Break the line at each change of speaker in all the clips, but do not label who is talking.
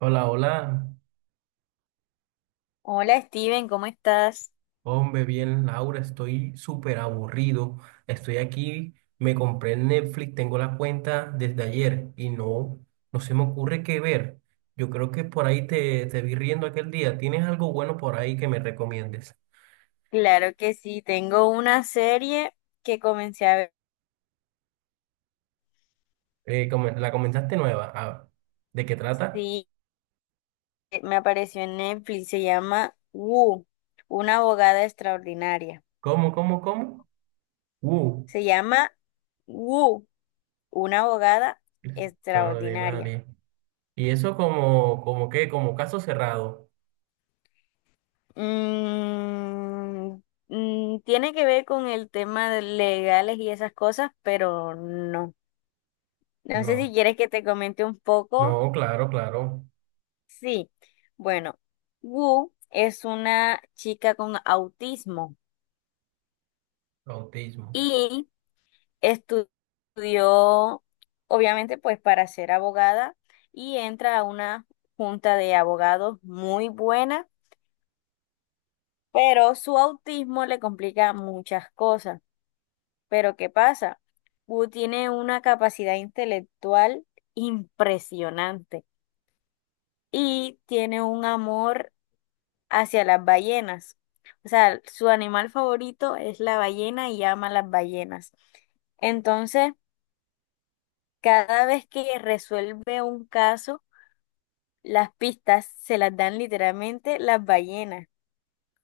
Hola, hola.
Hola Steven, ¿cómo estás?
Hombre, bien, Laura, estoy súper aburrido. Estoy aquí, me compré el Netflix, tengo la cuenta desde ayer y no, no se me ocurre qué ver. Yo creo que por ahí te vi riendo aquel día. ¿Tienes algo bueno por ahí que me recomiendes?
Claro que sí, tengo una serie que comencé a ver,
La comentaste nueva. Ah, ¿de qué trata?
sí, me apareció en Netflix, se llama Wu, una abogada extraordinaria.
¿Cómo, cómo, cómo? Uh,
Se llama Wu, una abogada extraordinaria.
Extraordinaria. ¿Y eso como, como qué? ¿Como caso cerrado?
Mm, tiene que ver con el tema de legales y esas cosas, pero no. No sé si
No,
quieres que te comente un poco.
no, claro, claro.
Sí, bueno, Wu es una chica con autismo
Autismo.
y estu- estudió, obviamente, pues para ser abogada y entra a una junta de abogados muy buena, pero su autismo le complica muchas cosas. Pero ¿qué pasa? Wu tiene una capacidad intelectual impresionante y tiene un amor hacia las ballenas. O sea, su animal favorito es la ballena y ama las ballenas. Entonces, cada vez que resuelve un caso, las pistas se las dan literalmente las ballenas.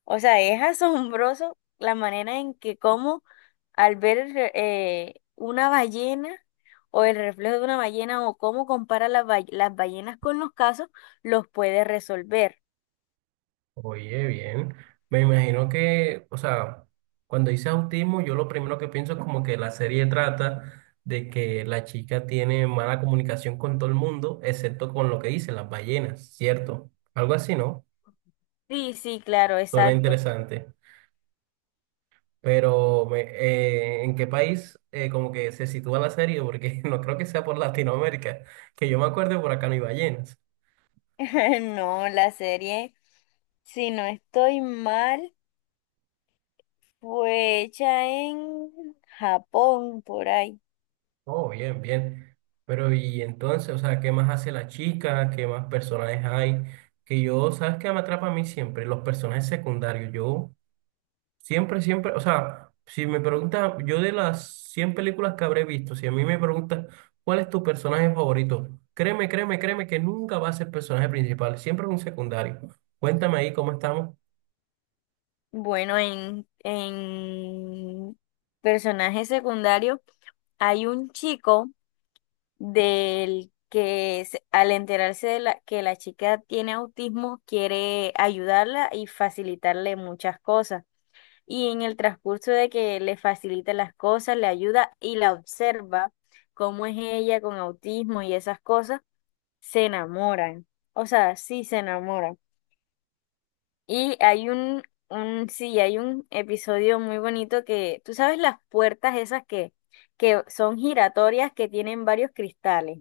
O sea, es asombroso la manera en que como al ver una ballena o el reflejo de una ballena o cómo compara las ballenas con los casos, los puede resolver.
Oye, bien. Me imagino que, o sea, cuando dice autismo, yo lo primero que pienso es como que la serie trata de que la chica tiene mala comunicación con todo el mundo, excepto con lo que dicen las ballenas, ¿cierto? Algo así, ¿no?
Sí, sí, claro,
Suena
exacto.
interesante. Pero, ¿en qué país como que se sitúa la serie? Porque no creo que sea por Latinoamérica. Que yo me acuerde, por acá no hay ballenas.
No, la serie, si no estoy mal, fue hecha en Japón, por ahí.
Oh, bien, bien. Pero y entonces, o sea, ¿qué más hace la chica? ¿Qué más personajes hay? Que yo, ¿sabes qué me atrapa a mí siempre? Los personajes secundarios. Yo siempre, siempre, o sea, si me preguntas, yo de las 100 películas que habré visto, si a mí me preguntas, ¿cuál es tu personaje favorito? Créeme, créeme, créeme que nunca va a ser personaje principal, siempre es un secundario. Cuéntame ahí cómo estamos.
Bueno, en personaje secundario hay un chico al enterarse que la chica tiene autismo, quiere ayudarla y facilitarle muchas cosas. Y en el transcurso de que le facilita las cosas, le ayuda y la observa cómo es ella con autismo y esas cosas, se enamoran. O sea, sí se enamoran. Y hay sí, hay un episodio muy bonito que, tú sabes las puertas esas que son giratorias que tienen varios cristales.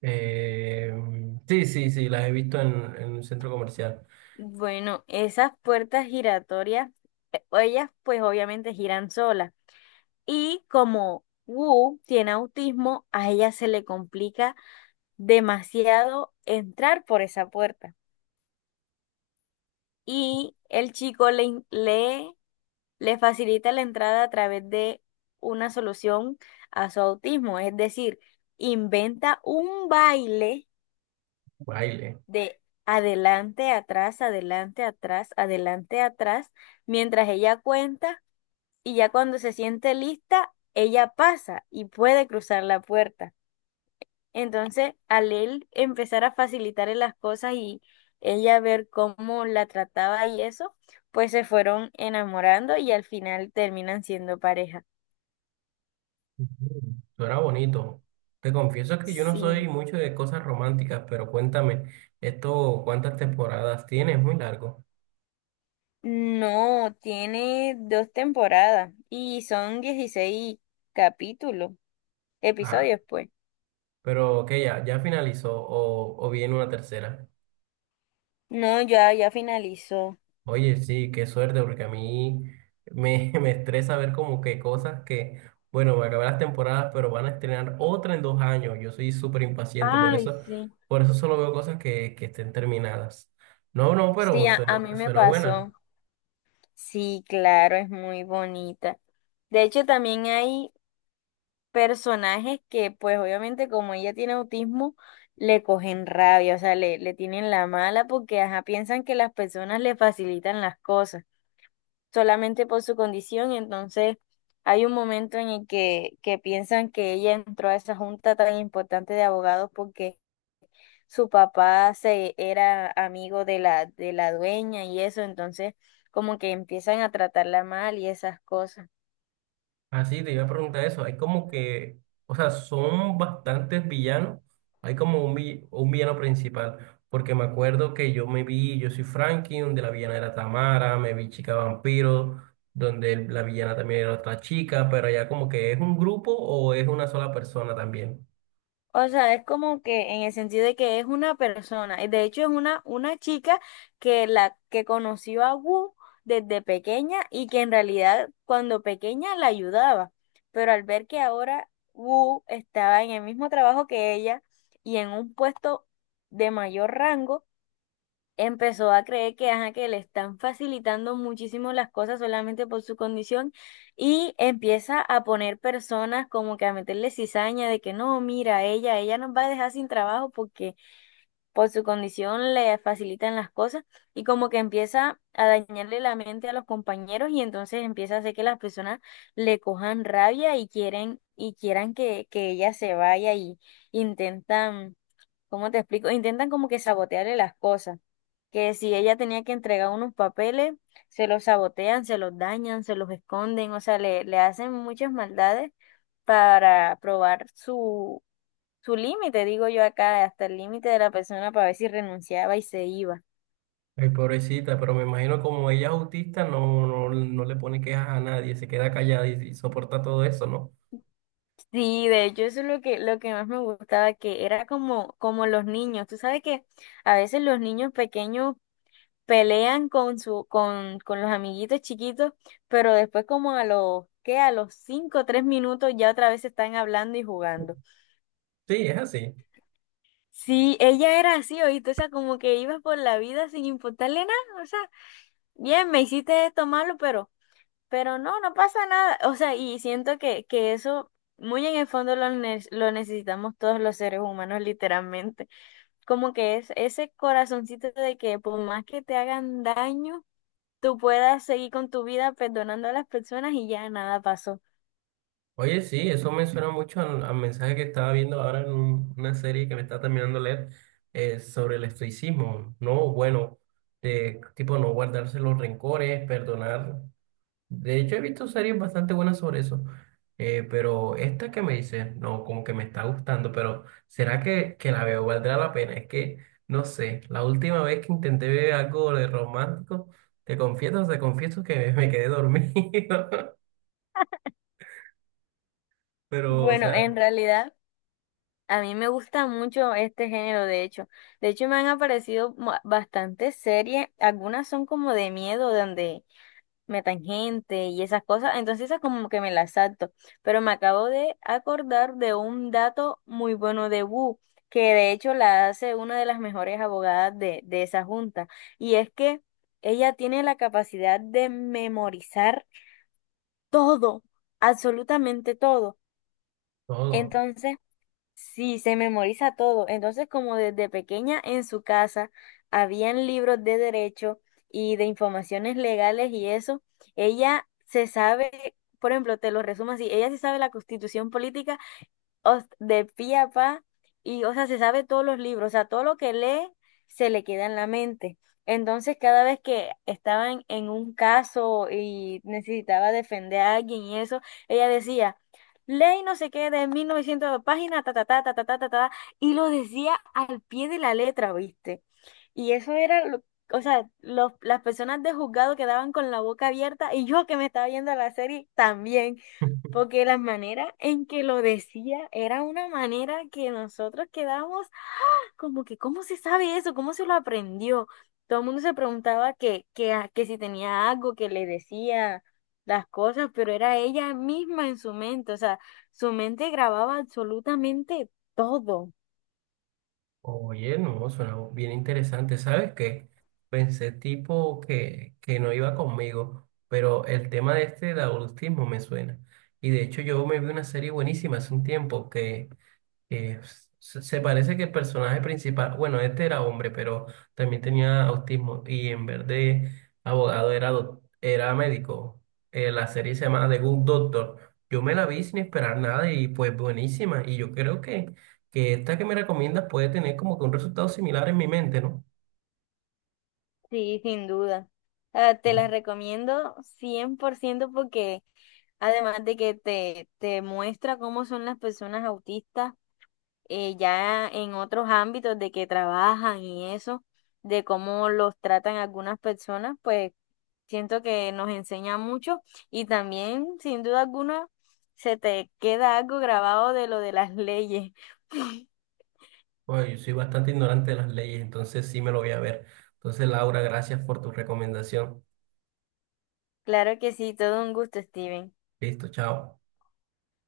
Eh, sí, sí, sí, las he visto en un centro comercial.
Bueno, esas puertas giratorias, ellas pues obviamente giran solas. Y como Wu tiene autismo, a ella se le complica demasiado entrar por esa puerta. Y el chico le facilita la entrada a través de una solución a su autismo. Es decir, inventa un baile
Baile.
de adelante, atrás, adelante, atrás, adelante, atrás, mientras ella cuenta y ya cuando se siente lista, ella pasa y puede cruzar la puerta. Entonces, al él empezar a facilitarle las cosas y ella ver cómo la trataba y eso, pues se fueron enamorando y al final terminan siendo pareja.
Mm, suena bonito. Te confieso que yo no
Sí.
soy mucho de cosas románticas, pero cuéntame, ¿esto cuántas temporadas tiene? Es muy largo.
No, tiene dos temporadas y son 16 capítulos,
Ah,
episodios, pues.
pero que ya, ya finalizó o viene una tercera.
No, ya, ya finalizó.
Oye, sí, qué suerte, porque a mí me, me estresa ver como que cosas que, bueno, me acabé las temporadas, pero van a estrenar otra en 2 años. Yo soy súper impaciente,
Ay, sí.
por eso solo veo cosas que estén terminadas. No, no,
Sí,
pero
a mí
suena,
me
suena buena.
pasó. Sí, claro, es muy bonita. De hecho, también hay personajes que pues obviamente como ella tiene autismo le cogen rabia, o sea, le tienen la mala porque ajá, piensan que las personas le facilitan las cosas solamente por su condición, entonces hay un momento en el que piensan que ella entró a esa junta tan importante de abogados porque su papá se era amigo de la dueña y eso, entonces como que empiezan a tratarla mal y esas cosas.
Así te iba a preguntar eso. Hay como que, o sea, son bastantes villanos. Hay como un villano principal. Porque me acuerdo que yo me vi, yo soy Frankie, donde la villana era Tamara, me vi Chica Vampiro, donde la villana también era otra chica, pero ya como que es un grupo o es una sola persona también.
O sea, es como que en el sentido de que es una persona, y de hecho es una chica que la que conoció a Wu desde pequeña y que en realidad cuando pequeña la ayudaba, pero al ver que ahora Wu estaba en el mismo trabajo que ella y en un puesto de mayor rango, empezó a creer que, ajá, que le están facilitando muchísimo las cosas solamente por su condición y empieza a poner personas como que a meterle cizaña de que no, mira, ella nos va a dejar sin trabajo porque por su condición le facilitan las cosas y como que empieza a dañarle la mente a los compañeros y entonces empieza a hacer que las personas le cojan rabia y quieren y quieran que ella se vaya y intentan, ¿cómo te explico? Intentan como que sabotearle las cosas que si ella tenía que entregar unos papeles, se los sabotean, se los dañan, se los esconden, o sea, le hacen muchas maldades para probar su límite, digo yo acá, hasta el límite de la persona para ver si renunciaba y se iba.
Ay, pobrecita, pero me imagino como ella es autista, no, no, no le pone quejas a nadie, se queda callada y soporta todo eso, ¿no?
Sí, de hecho eso es lo que más me gustaba, que era como los niños, tú sabes que a veces los niños pequeños pelean con los amiguitos chiquitos, pero después como a los, ¿qué? A los 5 o 3 minutos ya otra vez están hablando y jugando.
Sí, es así.
Sí, ella era así, oíste, o sea, como que ibas por la vida sin importarle nada, o sea, bien, me hiciste esto malo, pero, no, no pasa nada, o sea, y siento que eso muy en el fondo lo necesitamos todos los seres humanos, literalmente, como que es ese corazoncito de que por más que te hagan daño, tú puedas seguir con tu vida perdonando a las personas y ya nada pasó.
Oye, sí, eso me suena mucho al, al mensaje que estaba viendo ahora en una serie que me está terminando de leer sobre el estoicismo. No, bueno, de, tipo no guardarse los rencores, perdonar. De hecho, he visto series bastante buenas sobre eso, pero esta que me dice, no, como que me está gustando, pero ¿será que la veo? ¿Valdrá la pena? Es que, no sé, la última vez que intenté ver algo de romántico, te confieso que me quedé dormido, pero, o
Bueno, en
sea,
realidad a mí me gusta mucho este género, de hecho. De hecho me han aparecido bastantes series, algunas son como de miedo, donde metan gente y esas cosas, entonces esas como que me las salto. Pero me acabo de acordar de un dato muy bueno de Wu, que de hecho la hace una de las mejores abogadas de esa junta, y es que ella tiene la capacidad de memorizar todo, absolutamente todo.
todo.
Entonces, sí, se memoriza todo. Entonces, como desde pequeña en su casa habían libros de derecho y de informaciones legales y eso, ella se sabe, por ejemplo, te lo resumo así, ella se sabe la constitución política de pi a pa, y o sea, se sabe todos los libros, o sea, todo lo que lee se le queda en la mente. Entonces, cada vez que estaban en un caso y necesitaba defender a alguien y eso, ella decía, ley no sé qué de 1900 páginas, ta, ta, ta, ta, ta, ta, ta, ta, y lo decía al pie de la letra, ¿viste? Y eso era lo- O sea, las personas de juzgado quedaban con la boca abierta y yo que me estaba viendo la serie también. Porque la manera en que lo decía era una manera que nosotros quedamos como que, ¿cómo se sabe eso? ¿Cómo se lo aprendió? Todo el mundo se preguntaba que si tenía algo que le decía las cosas, pero era ella misma en su mente. O sea, su mente grababa absolutamente todo.
Oye, no, suena bien interesante. ¿Sabes qué? Pensé tipo que no iba conmigo, pero el tema de este del autismo me suena. Y de hecho yo me vi una serie buenísima hace un tiempo que Eh, se parece que el personaje principal, bueno, este era hombre, pero también tenía autismo y en vez de abogado era, era médico. La serie se llama The Good Doctor. Yo me la vi sin esperar nada y pues buenísima. Y yo creo que esta que me recomiendas puede tener como que un resultado similar en mi mente, ¿no?
Sí, sin duda. Ah, te
Mm.
la recomiendo 100% porque además de que te muestra cómo son las personas autistas, ya en otros ámbitos de que trabajan y eso, de cómo los tratan algunas personas, pues siento que nos enseña mucho y también, sin duda alguna, se te queda algo grabado de lo de las leyes.
Bueno, yo soy bastante ignorante de las leyes, entonces sí me lo voy a ver. Entonces, Laura, gracias por tu recomendación.
Claro que sí, todo un gusto, Steven.
Listo, chao.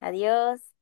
Adiós.